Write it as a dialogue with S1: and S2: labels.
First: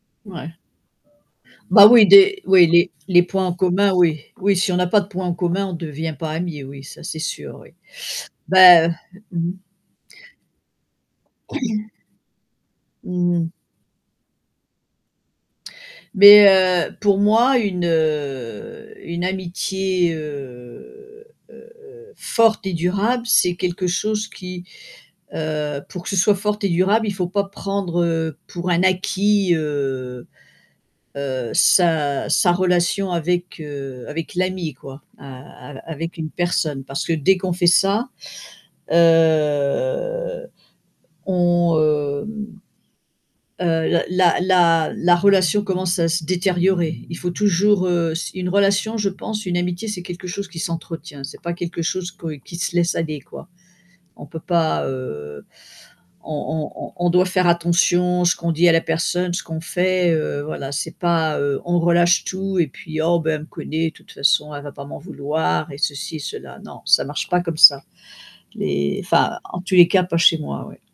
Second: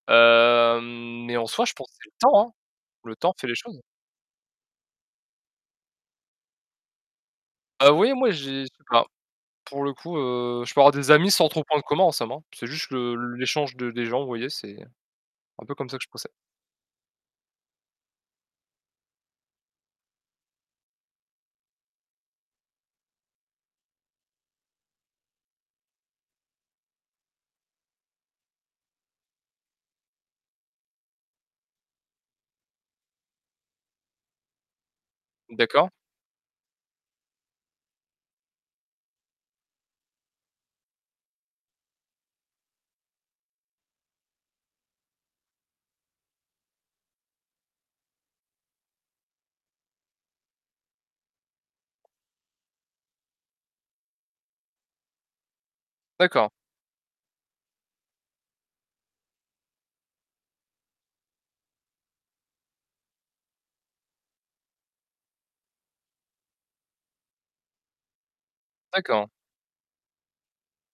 S1: Ouais.
S2: Hem, mais en soi, je
S1: Bah,
S2: pense c'est
S1: oui,
S2: le
S1: des
S2: temps, hein,
S1: oui, les
S2: le
S1: les
S2: temps
S1: points
S2: fait
S1: en
S2: les choses.
S1: commun, oui, oui, si on a pas de points en commun, on devient pas ami, oui, ça, c'est sûr, oui.
S2: Heu, vous voyez, moi, j'ai je sais
S1: Bah, heu,
S2: pas,
S1: mmh.
S2: pour le coup, heu, je peux avoir des amis sans trop de points de commun, en somme, hein, c'est juste le
S1: Mmh mh.
S2: l'échange de des gens, vous voyez, c'est un peu comme ça que je procè
S1: Mais heu, mais pour moi, une heu, une amitié, heu, forte et durable, c'est quelque chose qui, heu, pour que ce soit forte et durable, il faut pas prendre, heu, pour un acquis, heu heu, sa sa relation avec, heu, avec l'ami, quoi, a a
S2: D'accord.
S1: avec une personne, parce que dès qu'on fait ça, heu, on, hem, heu, la la la relation commence à se détériorer. Il faut toujours, heu, s une relation je pense, une amitié, c'est quelque chose qui s'entretient, c'est pas quelque chose que qui se laisse aller, quoi. On peut pas, heu,
S2: D'accord.
S1: on on on doit faire attention, ce qu'on dit à la personne, ce qu'on fait, heu, voilà, c'est pas, heu, on relâche tout et puis: «Oh bah, elle me connaît, de toute façon, elle va pas m'en vouloir» et ceci cela, non, ça marche pas comme ça. Les
S2: D'accord.
S1: enfin, en tous les cas, pas chez moi, oui.